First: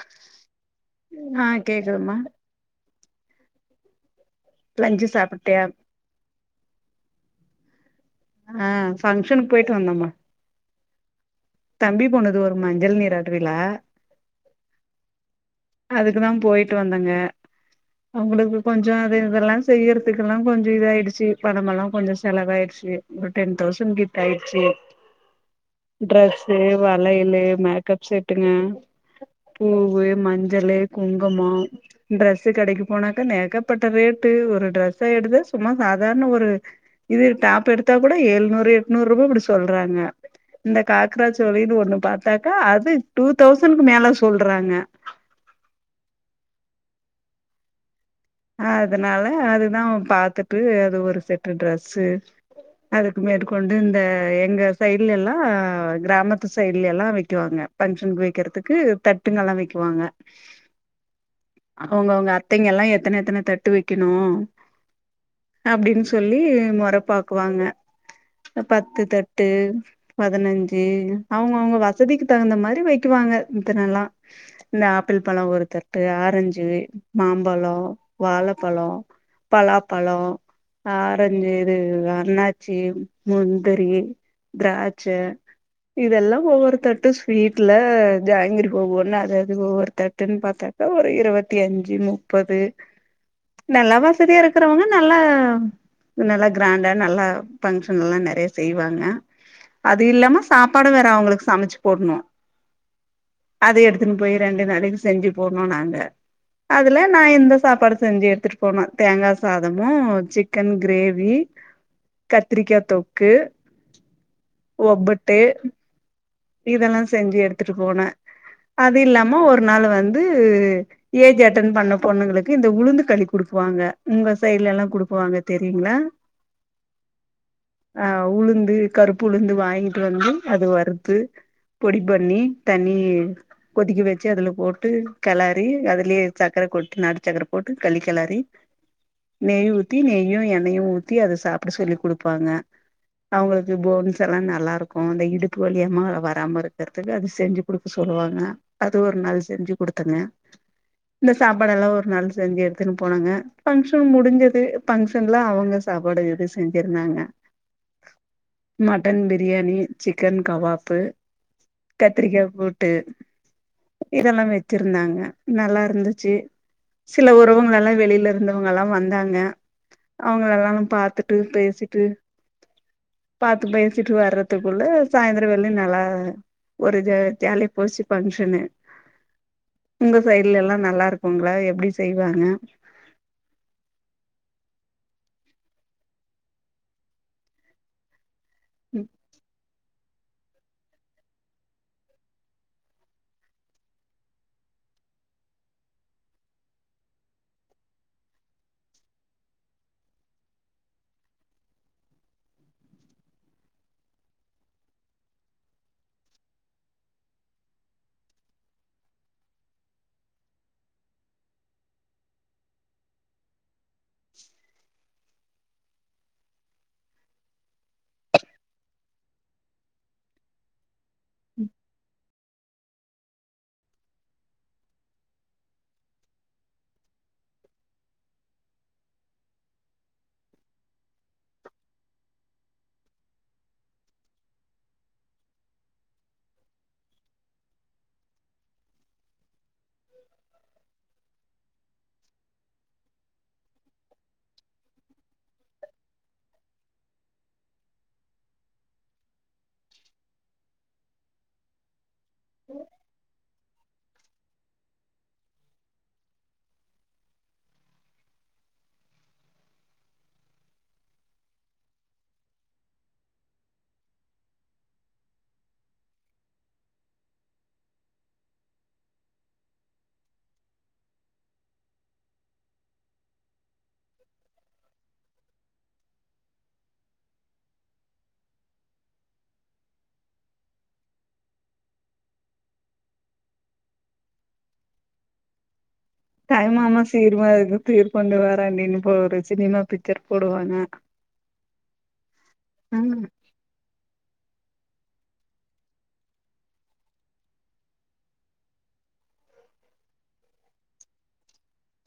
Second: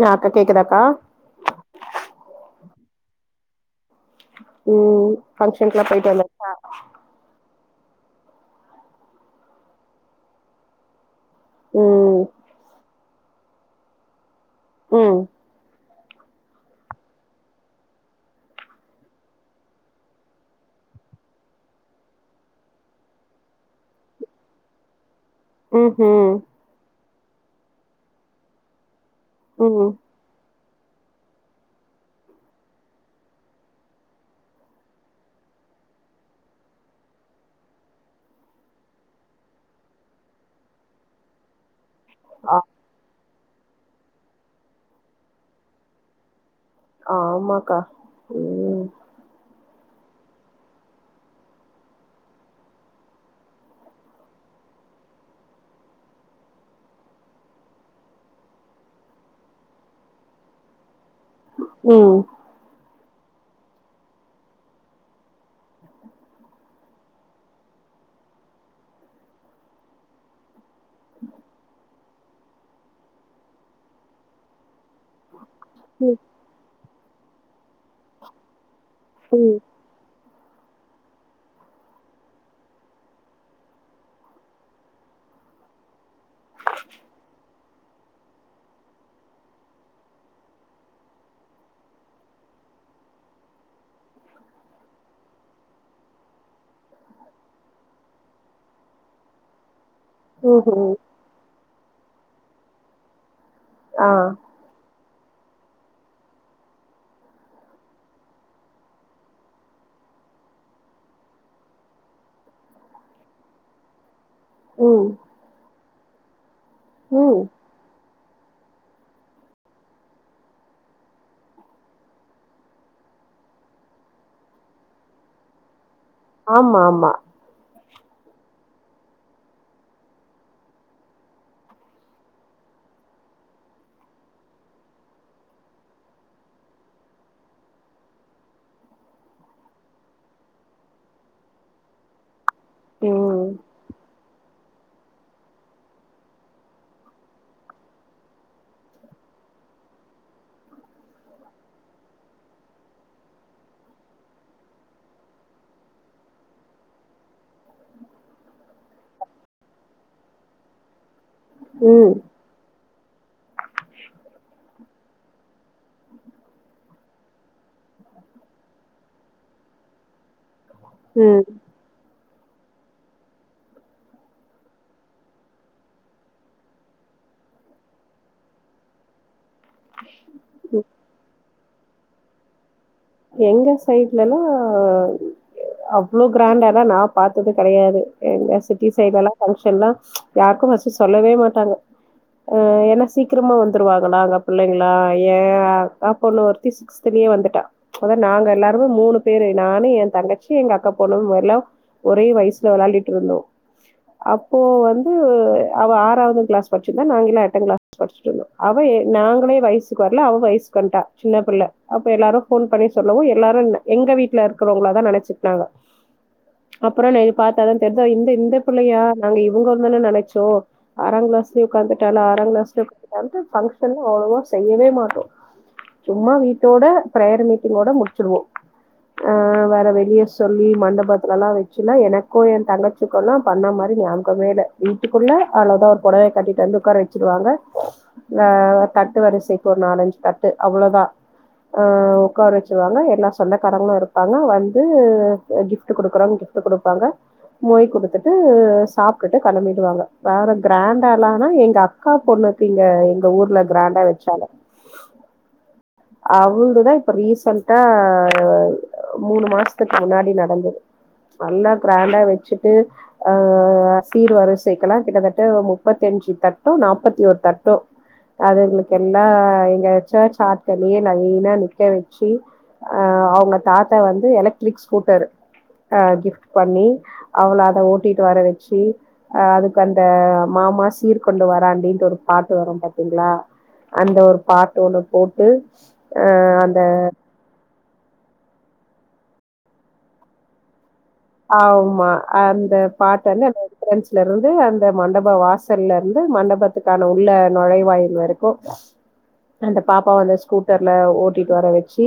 நா இப்ப கேக்குதாக்கா ஆ கேக்குது மா லஞ்சு ம் சாப்பிட்டியா ஃபங்க்ஷன்க்ல்லா போயிட்டு வந்தாச்சா ஆ பங்ஷனுக் போயிட்டு வந்தம்மா தம்பி ம் பொண்ணுது ஒரு மஞ்சள் நீராட்டுவிழா ம் அதுக்கு தா போயிட்டு வந்தங்க அவுங்களுக்கு கொஞ்சோ அது இதெல்லா செய்யறதுக்குல்லா கொஞ்சோ இதாயிடுச்சு பணம் எல்லா கொஞ்சோ செலவாயிடுச்சு ஒரு டென் தௌசண்ட் கிட்ட ஆயிடுச்சு ம்ஹும் டரெஸ்சு‌ வளையலு மேக்கப் செட்டுங்க ம் பூவு மஞ் சலு குங்குமோ ட்ரெஸ்சு கடைக்கு போனாக்கா நேகப்பட்ட ரேட்டு ஒரு ட்ரெஸ்ச எடுத்தா சும்மா சாதார்ண ஒரு இது டாப் எடுத்தா கூட எழுநூறு எட்நூறுபா அப்டி சொல்றாங்க இந்த காக்ரா சோலின்னு ஒண்ணு பாத்தாக்கா ஆ அது டூதௌசண்க்கு மேல சொல்றாங்க ஆமாக்கா ம் அதனால அதுதா பாத்துட்டு அது ஒரு செட்டு ட்ரெஸ்சு அதுக்கு மேற்கொண்டு இந்த எங்க சைட்லெல்லா அ கிராமத்து சைட்லெல்லா வெக்குவாங்க ஃபங்ஷன்க் வெக்கிறதுக்கு தட்டுங்கல்லா வெக்குவாங்க ம் அவுங்கவுங்க அத்தைங்கெல்லா எத்தன எத்தன தட்டு வெக்கிணு அப்டின் சொல்லி மொற பாக்குவாங்க அ பத்து தட்டு பதினஞ்சு அவுங்க அவுங்க வ சதிக்கு தகுந்த மாரி வெக்குவாங்க இத்தனலா இந்த ஆப்பிள் பழோ ஒரு தட் டு ம் ஆரஞ்சு மாம்பழோ வாழப்பழோ ம் பலாப்பழோ ஆரஞ்சு இது அன்னாச்சி முந்திரி திராட்ச இதெல்லா ஒவ்வொருத்தட்டு ஸ்வீ ட்ல ஜாங்கிரி இப்போ ஒன்னு அது அது ஒவ்வொருத் தட்டுன் பாத்தாக்கா ஒரு இருவத்தி அஞ்சு முப்பது நல்லா வசதியா இருக்கிறவங்க நல்லா நல்லா கிராண்டா நல்லா ஃபங்க்ஷனல்லா நெறய செய்வாங்க அது இல்லாம சாப்பாடு ம்ஹும் வேற அவுங்களுக் சமச்சு போட்ணு அத ஆ எடுத்துனு போய் ரெண்டு நாளைக்கு செஞ்சு போட்னு நாங்க அதுல நா இந்த சாப்பாடு செஞ்சு எடுத்துட்டு போன தேங்கா சாதமு சிக்கன் கிரேவி கத்திரிக்கா தொக்கு ம் ஒப்பட்டு இதெல்லா செஞ்சு ம் எடுத்துட்டு போனே அது இல்லாம ஒரு நாள் வந்து ஏஜி அட்டன் பண்ண பொண்ணுங்களுக்கு இந்த உளுந்து களி குடுக்குவாங்க உங்க சைட்லெல்லா குடுக்குவாங்க தெரியுங்ளா ஆமா ஆமா ஆ உளுந்து கருப்பு உளுந்து வாங்கிட்டு வந்து அது வறுத்து பொடி பண்ணி தண்ணி கொதிக்க வெச்சு அதுல போட்டு கெளரி அதுலியே சக்கர கொட் நாட்டு சக்கர போட்டு களி கெளரி நெய் ஊத்தி நெய்யு எண்ணெயு ஊத்தி அத சாப்பிட சொல்லி குடுப்பாங்க ம் அவுங்களுக்கு போன்ஸெல்லா நல்லா இருக்கு அந்த இடுப்பு வலியம்மா வராம இருக்கறதுக்கு அது செஞ்சு குடுக்க சொல்லுவாங்க அது ஒரு நாள் செஞ்சு குடுத்தங்க இந்த சாப்பாடெல்லா ஒரு நாள் செஞ்சு எடுத்துனு போனேங்க ஃபங்க்ஷன் முடிஞ்சது ஃபங்க்ஷன்ல அவுங்க சாப்பாடு இது செஞ்சிருந்தாங்க மட்டன் பிரியாணி சிக்கன் கவாப்பு ம் கத்திரிக்கா கூட்டு இதெல்லா வெச்சிருந்தாங்க நல்லா இருந்துச்சு சில உறவுங்லலா வெளில இருந்தவங்கலா வந்தாங்க அவங்கலெலா பாத்துட்டு ம் பேசிட்டு பாத்து பேசிட்டு வர்றதுக்குள்ள சாய்ந்தரோவெல்யு நல்லா ம் ஒரு ஜ ஜாலியா போச்சு ஃபங்க்ஷனு உங்க சைட்லெல்லா நல்லா இருக்குங்ளா எப்டி செய்வாங்க எங்க சைட்லெல்லா அவ்ளோ கிராண்டானா நா பாத்தது கெடயாது எங்க சிட்டி சைட்லெலா ஃபங்க்ஷன்னா யாருக்கு ஃபரஸ்ட்டு சொல்லவே மாட்டாங்க அ ஏனா சீக்கிரமா வந்துருவாங்களா அங்க புள்ளைங்களா ஏ அக்காப்பொண்ணு ஒருத்தி சினியே வந்துட்டா அதா நாங்க எல்லாருமே மூணு பேரு நானு எ தங்கச்சி எங்க அக்கா பொண்ணு வெர்லு ஒரே வயிசுல வெளாடிட் இருந்தோ அப்போ வந்து அவ ஆறாவது கிளாஸ் பச்சிருந்தா நாங்கல்லா எட்டா கிளா ஸ் படுசுட்ருந்தோ அவ நாங்களே வயசுக்கு வர்ல அவ வயசுக்குவன்ட்டா சின்ன புள்ள அப்ப எல்லாரு ஃபோன் பண்ணி சொல்லவு எல்லாரு என் எங்க வீட்ல இருக்கிறவங்களாதா நெனச்சுக்டாங்க அப்றோ நை பாத்தாதா தெரிது இந்த இந்த பிள்ளையா நாங்க இவங்கனானே நெனச்சோ ஆறாங் கிளாஸ்லே உக்காந்துட்டாளா ஆறாங் கிளாஸ்லே உக் வந்து ஃபங்க்ஷன்லா அவ்ளவா செய்யவே மாட்டோ சும்மா வீட்டோட பிரேயர் மீட்டிங்கோட முடிச்சுடுவோ அ வேற வெளிய சொல்லி மண்டபத்துலல்லா வெச்சுன்னா எனக்கு எ தங்கச் சிக்குல்லா பண்ண மாரி ஞாபகமேல்ல வீட்டுக்குள்ள அவ்ளதா ஒரு பொடவைய கட்டிட்டு வந்து உக்கார வெச்சிருவாங்க அ தட்டு வரிசைக்கு ஒரு நாலஞ்சு தட்டு அவ்ளோதா ஆ உக்கார வெச்சுருவாங்க எல்லா சொந்த காரங்களு இருப்பாங்க வந்து கிஃப்ட் குடுக்குறவங்க கிஃப்ட் டு குடுப்பாங்க மொய் குடுத்துட்டு சாப்ட்டுட்டு கெளம்பிடுவாங்க வேற கிராண்டாலானா எங்க அக் கா பொண்ணுக்கு இங்க எங்க ஊர்ல கிராண்டா வெச்சாங்க அவங்கதா இப்ப ரீசண்டா மூணு மாசத்துக்கு முன்னாடி நடந்தது நல்லா கிராண்டா வெச்சுட்டு ஆ சீர் வரிசைக்கெல்லா கிட்டத்தட்ட முப்பத்தி அஞ்சு தட்டோ நாப்பத்தி ஓர் தட்டோ அதுங்களுக்கு எல்லா இங்க வெச்சா சாட்களீ லைனா நிக்க வெச்சு அ அவுங்க தாத்தா வந்து எலக்ட்ரிக் ஸ்கூட்டரு அ கிஃப்ட் பண்ணி அவள அத ஓட்டிட்டு வர வெச்சு அ அதுக்கு அந்த மாமா சீர் கொண்டு வரான்டின்ட்டு ஒரு பாட்டு வரு பாத்தீங்களா அந்த ஒரு பாட்டு ஒன்னு போட்டு அ அந்த தாய்மாமா சீருமா சீர் கொண்டு வராண்டின்னு போ ஒரு சினிமா பிச்சர் போடுவாங்க ஆமா அந்த ம் பாட்டு வந்து அந்த என்ட்ரன்ஸ் ல இருந்து அந்த மண்டப வாசல்ல இருந்து மண்டபத்துக்கான உள்ள நுழைவாயில் வரைக்கு அந்த பாப்பாவ அந்த ஸ்கூட்டர்ல ஓட்டிட்டு வர வச்சு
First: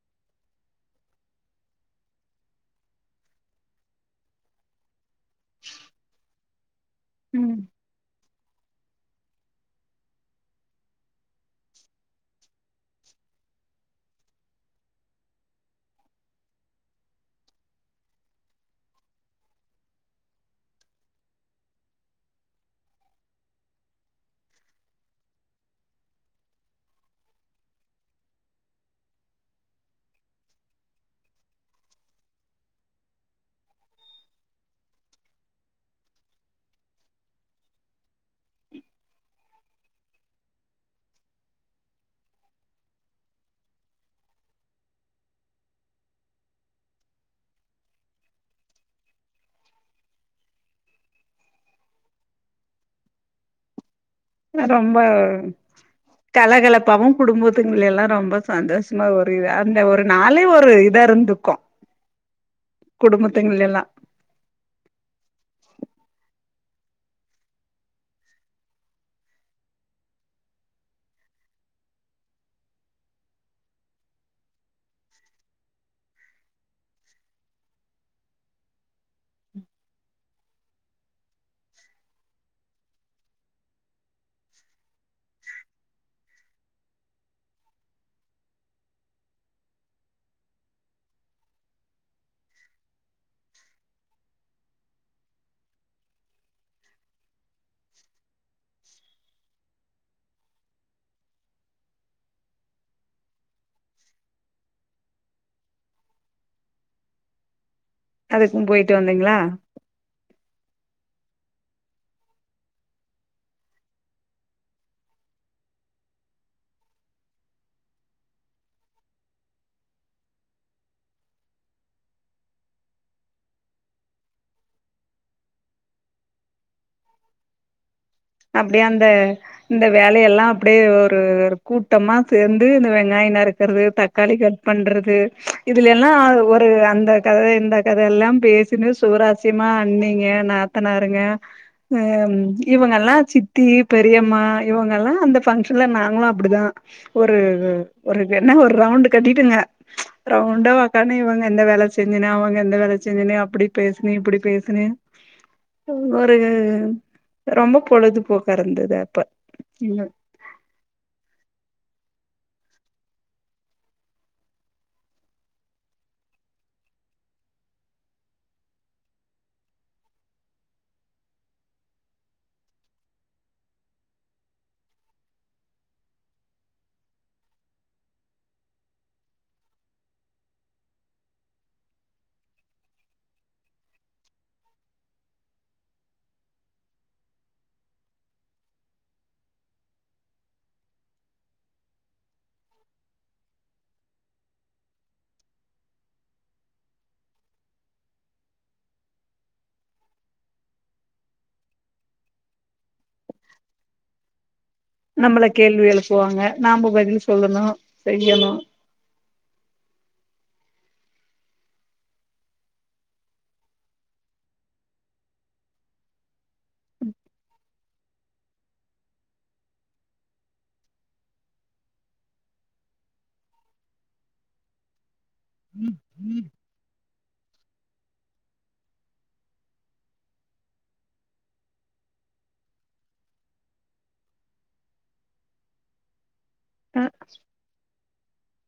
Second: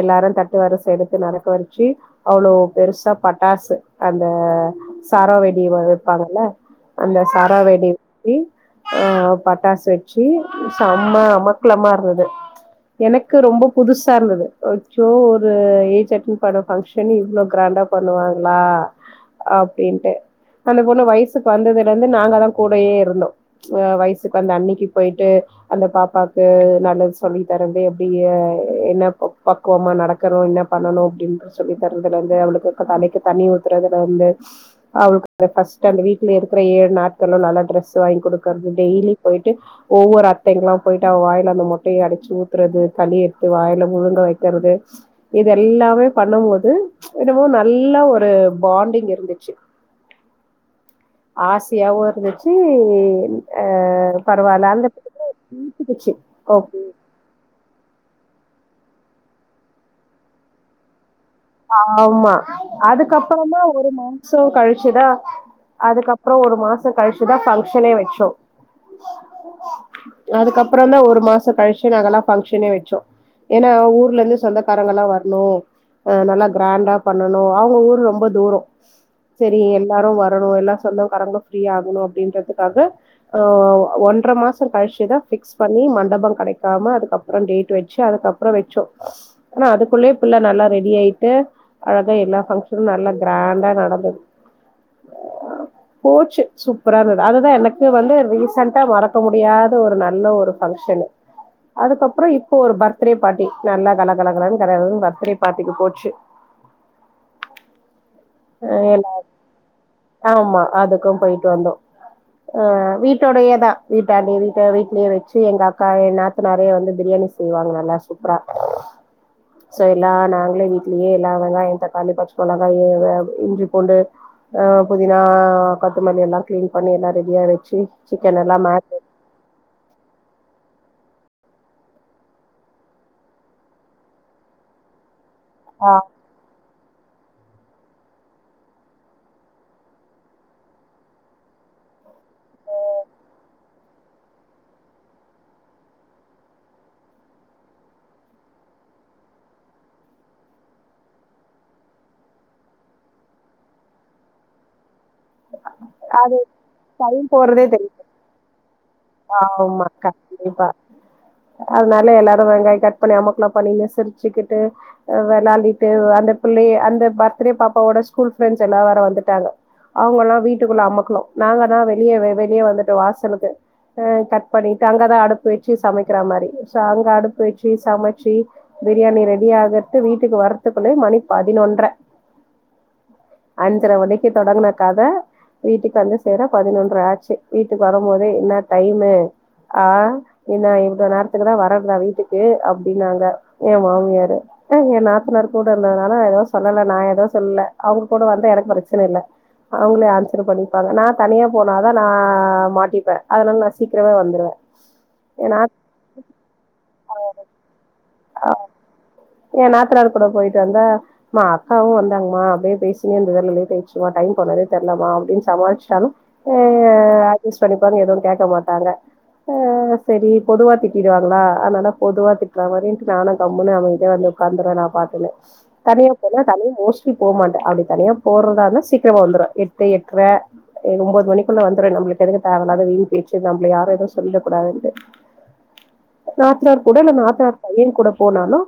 எல்லாரு தட்டு வரிச எடுத்து நடக்க வெச்சு அவ்ளோ பெருசா ப ட்டாசு அந்த சரவெடி இருப்பாங்கல்ல அந்த ம் சரவெடி இ ஆ பட்டாசு வெச்சு செம்ம அமக்கலமா இருந்தது எனக்கு ரொம்ப புதுசா இருந்தது அச்சோ ஒரு ஏஜ் அட்டன் பண்ண ஃபங்க்ஷன் இவ்ளோ கிராண்டா பண் ணுவாங்களா அப்டின்ட்டு அந்த பொண்ணு வயசுக்கு வந்ததுல இருந்து நாங்க தா கூடயே இருந்தோ ஆ வயசுக்கு அந்த அன்னிக்கி போய்ட்டு அந்த பாப்பாக்கு நல்லது சொல்லி தரது அப்டியூ என்ன ப குவமா நடக்கற என்ன பண்ணணு அப்டின்ற சொல்லி தரதுல இருந்து அவளுக்கு தலைக்கி தண்ணி ஊத்துறதுல இருந்து அவளுக்கு ஃபஸ்ட் அந்த வீட்ல இருக்கிற ஏழு நாட்கள நல்லா டிரெஸ் வாங்கி குடுக்கர்த டெய்லி போய்ட்டு ஒவ்வொரு அத்தைங்கல்லா போய்ட்டு அவ வாயில அந்த முட்டைய அடிச்சு ஊத்துறது களி எடுத்து வாயில முழுங்க வைக்கறது இது எல்லாமே பண்ண போது என்னமோ ந நல்லா ஒரு பாண்டிங் இருந்துச்சு ஆசயாவு இருந்துச்சு ஆ ரொம்ப ஓகே கலகலப்பாவு குடும்பத்துங்கல்லலா ரொம்ப சந்தோஷமா ஒரு இது அந்த ஒரு நாளே ஒரு இதா இருந்துக்கு ஆமா அதுக்கப்பறோதா குடும்பத்துங்கள எல்லா ஒரு மா சோ கழிச்சுதா அதுக்கப்பற ஒரு மாசோ கழிச்சுதா பங்க்ஷனே வச்சோ அதுக்கப்பற தா ஒரு மாச கழிச்சு நாங்கெல்லா பங்க்ஷனே வச்சோ ஏன்னா ஊர்ல இருந்து சொந்தக்காரங்கள் எல்லா வர்ணு அ நல்லா கிராண்டா பண்ணனு அவுங்க ஊர் ரொம்ப தூரோ சரி எல்லாரு வரணு எல்லா சொந்தக்கரங்க ஃப்ரீ ஆகணு அப்டின்றதுக்காக ஆ ஒன்றர மாசம் கழிச்சுதா பிக்ஸ் பண்ணி மண்டபம் கெடைக்காம அதுக்கப் ப்றோ டேட் வச்சு அதுக்கப்பற வச்சோ ஆனா அதுக்குள்ளயே பிள்ள நல்லா ரெ டியாயிட்டு அழக எல்லா பக்க்ஷனு நல்ல கிராண்டா நடந்தது போச்சு சூப்பரா இருந்தது அதுதா எனக்கு வந்து ரீசன்டா மறக்க முடியாத ஒரு நல்ல ஒரு பக்க்ஷனு அதுக்கப்பற இப்ப ஒரு பர்த்டே பார்ட்டி நல்லா கல கல கலனு பர்த்டே பார்ட்டிக்கு போச்சு அதுக்கும் அ போயிட்டு எல்லா வந்தீங்களா ஆமா அதுக்கு போய்ட்டு வந்தோ ஆ வீட்டோடையே தா வீட்டாண்ட வீட்ட வீட்லேயே வச்சு எங்க அக்கா எ நாத்தநாரையு வந்து பிரியாணி செய்வாங்க நல்லா சூப்பரா எல்லா நாங்களே வீட்லயே எல்லா வெங்காயோ தக்காளி பச்ச மொளகா [unintelligible] இஞ்சி பூண்டு ஆ புதினா கொத்தமல்லி எல்லா கிளீன் பண்ணி எல்லா ரெடியா வச்சு சிக்கன் எல்லாம் அப்டியே மேரினேட் அந்த இந்த வேலையெல்லா அப்டியே ஒரு கூட்டமா சேந்து இந்த வெங்காய நறுக்கறது தக் காளி கட் பண்றது இதுல எல்லா ஒ ரு அந்தக் கத இந்தக் கத எல்லா பேசனனு சுவராசியமா அண்ணிங்க நாத்தனாருங்க அ ம் இவுங்க எல்லா சித்தி பெரியம்மா இவுங்க எல்லா அந்த பங்க்ஷன்ல நாங்களு அப்டிதா ஒரு ஒரு என்ன ஒரு ரவுண்ட் கட்டிட்டுங்க ரவுண்டா ஒக்காந்து இவுங்க எந்த வேல செஞ்சனு அவுங்க எந்த வேல செஞ்சுனனு அப்டி பேசுனே இப்டி பேசுனே ஒரு அது டைம் ரொம்ப பொழுதுபோக்கா இருந்தது அ ஆம் அக்கா கண்டிப்பா அதனால எல்லாரு வெங்காய கட் பண்ணி அமக்கலா பண்ணினு சிரிச்சுக்கிட்டு வெளாண்டிட்டு அந்த பிள்ளைய அந்த பர்த்டே பாப்பாவோட ஸ்கூல் ஃப்ரெண்ட்ஸ் எல்லா வேர வந்துட்டாங்க அவுங்க அல்லா வீட்டுக்குள்ள அமக்கலோ நாங்க தா வெளியே வெளியே வந்துட்டோ வாசலுக்கு அ கட் பண்ணிட்டு அங்கதா அடுப்பு வச்சு சமைக்கிற மாரி சோ அங்க அடுப்பு வச்சு சமைச்சு பிரியாணி ரெடி ஆகரது வீட்டுக்கு வரதுக்குள்ளே மணி பதினொன்ற அஞ்சர மணிக்கு தொடங்கன கத வீட்டுக்கு வந்து சேற பதினொன்ற ஆச்சி வீட்டுக்கு வரும் போதே என்ன டைமு ஆ என்ன இந்த நேரத்துல தா வரக்கூடாது வீட்டுக்கு அப்டின்னாங்க ஏ மாமியாரு அ ஏ நாத்தனார் கூட இருந்ததுனால ஏதோ சொல்லலா நா ஏதோ சொல்லல அவுங்க கூட வந்தா எனக்கு பிரச்சன இல்லா அவுங்களே ஆன்சர் பண்ணிப்பாங்க நா தனியா போனாதா நா மாட்டிப்பே அதனால நா சீக்கிரமே வந்துடுவே நம்மள கேள்வி எழுப்புவாங்க நாம்ம பதில் சொல்லணு செய்யணு ஏ நாத்தனார் கூட போயிட்டு வந்தா மா அக்காவு வந்தாங்மா அப்டியே பேசினே இருந்ததுல லேட் ஆயிச்சிமா டைம் போனதே தெர்லமா அப்டியே சமாளிச்சாலு அ அட்ஜஸ் பண்ணிப்பாங்க எதுவு கேட்க மாட்டாங்க ஆ செரி பொதுவா திட்டிடுவாங்களா அதனால பொதுவா திட்டுறா மாரி நானு கம்முன்னே அமை தியா வந்து உக்காந்திருவா நா பாட்டுல தனியா போனா தனியா மோஸ்ட்லி போ மாட்டே அப்டி தனியா போறதா இருந்தா சீக்கிரமா வந்திடுவே எட்டு எட்ர இது ஒம்போது மணிக்குள்ள வந்துருவ நம்மளுக்கு என்ன தேவயில்லாத வீண் பேச்சி நம்மள யாரு எதுவு சொல்ல கூடாதுன்டு நாத்தனார்கூட அ இல்ல நாத்தனார் பையன் கூட போனாலு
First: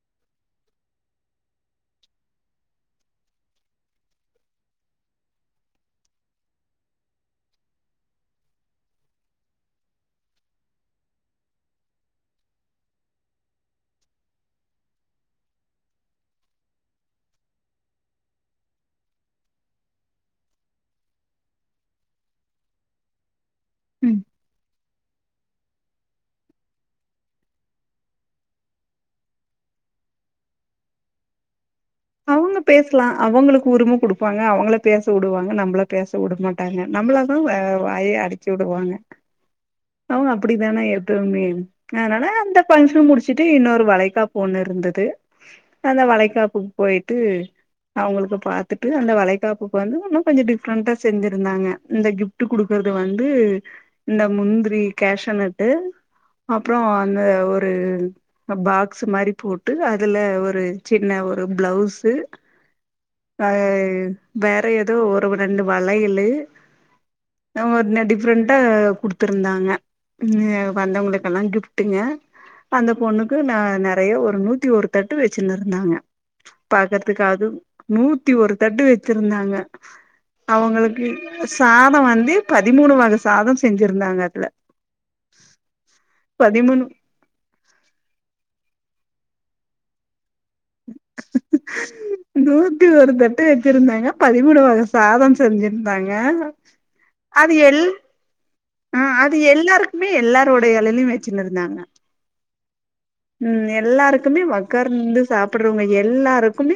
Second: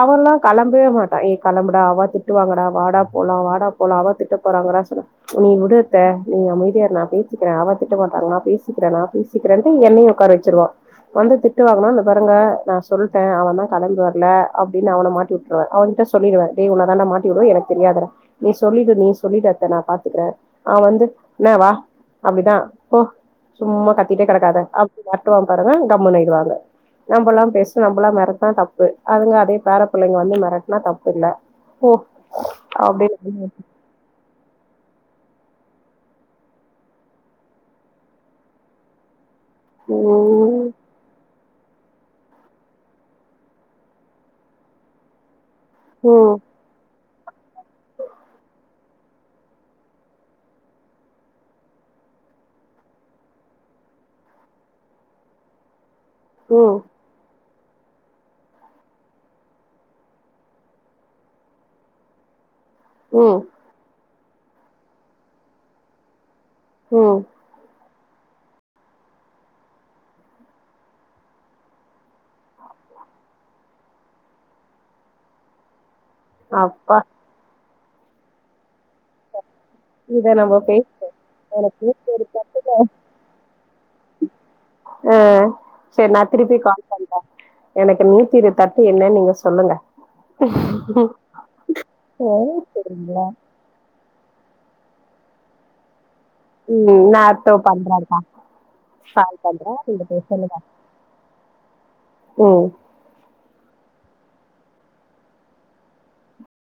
அவர்லா களம்பவே மாட்டா ஏ களம்புடா அவ்வா திட்டுவாங்கடா வாடா போலா வாடா போலா அவ்வா திட்ட போறாங்கடா சொல்ல நீ உடு அத்த நீ அமைதியா இரு நா பேசிக்கிற அவ்வா திட்ட மாட்டாங்க நா பேசிக்கிற நா பேசிக் சீக்கிரெண்டு எண்னய உக்கார வெச்சிருவா வந்து திட்டு வாங்குனா இந்த பாருங்க நா சொல்ட்ட அவந்தா கலந்து வந் ல்ல அப்டின் அவன மாட்டி உட்ருவே அவகிட்ட சொல்லிடுவே டேய் உன்ன தாடா மாட்டி உடுவே எனக்கு தெரியாதுடா நீ சொல்லிடு நீ சொல்லிடு அத்த நா பாத்துக்குறே அவ வந்து இன்னா வா அப்டிதா போ சும்மா ம் கத்திட்டே கடக்காத அப் மெரட்டுவா பாருங்க கம்முனு ஆய்டுவாங்க நம்பெல்லா பேசுனா நம்பெல்லா மெரட்டுனா தப்பு அதுங்க அதே பேற பிள்ளைங்க வந்து மெரட்னா தப்பு இல்ல போ அவுங்க பேசலா அப்டின்னு அவங்களுக்கு உரிம குடுப் வப்பாங்க அவங்கள பேச உடுவாங்க நம்மள பேச உடமாட்டாங்க நம்மள தா வாய்ய அடச்சி வுடுவாங்க அவுங்க ம் அப்படித்தான எப்பவுமே அதனால அந்த பங்க்ஷன் முடிச்சிட்டு இன்னொரு வளைகாப்பு ஒண்ணு இருந்தது அந்த ம் வளைக்காப்பு போயிட்டு அவுங்களுக்கு பாத்துட்டு அந்த வளைகாப்புக்கு வந்து இன்னு கொஞ்சோ டிஃப்ரெண்டா செஞ்சிருந்தாங்க இந்த கிப் கிஃப்டு குடுக்குறது வந்து இந்த முந்திரி கேஷனட்டு ம் அப்புறோ அந்த ஒரு பாக்ஸ் மாரி போட்டு அதுல ஒரு சின்ன ஒரு பிளவுஸ்சு ம் அ வேற ஏதோ ஒரு ரெண்டு வளையளு ம் இன்ன ஒன்னு டிஃப்ரெண்டா குடுத்திருந்தாங்க ம் வந்தவுங்களுக்கெல்லா கிஃப்டுங்க அந்த பொண்ணுக்கு ந நறைய ஒரு நூத்தி ஒரு தட்டு வெச்சினு இருந்தாங்க அப்பா பாக்கரத்துக்காது நூத்தி ஒரு தட்டு வெச்சிருந்தாங்க இத நம்ம பேசி அவுங்களுக்கு எனக்கு சாத நூத்தி ஒரு வந்து தட்டு. பதிமூணு வக சாத செஞ்சிருந்தாங்க அதுல அ செரி நா திருப்பி பதிமூணு கால் பண் ஆ எனக்கு நூத்திரு தட்டு என்னன் நீங்க சொல்லுங்க என் போறங்களா திருந்தாங்க பதிமூணு வக சாதோ செஞ்சிருந்தாங்க ம் நா அத்தோ பண்றதா ஆ அது எல்லாருக்குமே சொல்லுங்க எல்லாரோட எலையிலயு வச்சினு இருந்தாங்க ம் ம் எல்லாருக்குமே ஒகர்ந்து சாப்டுறவங்க எல்லாருக்குமே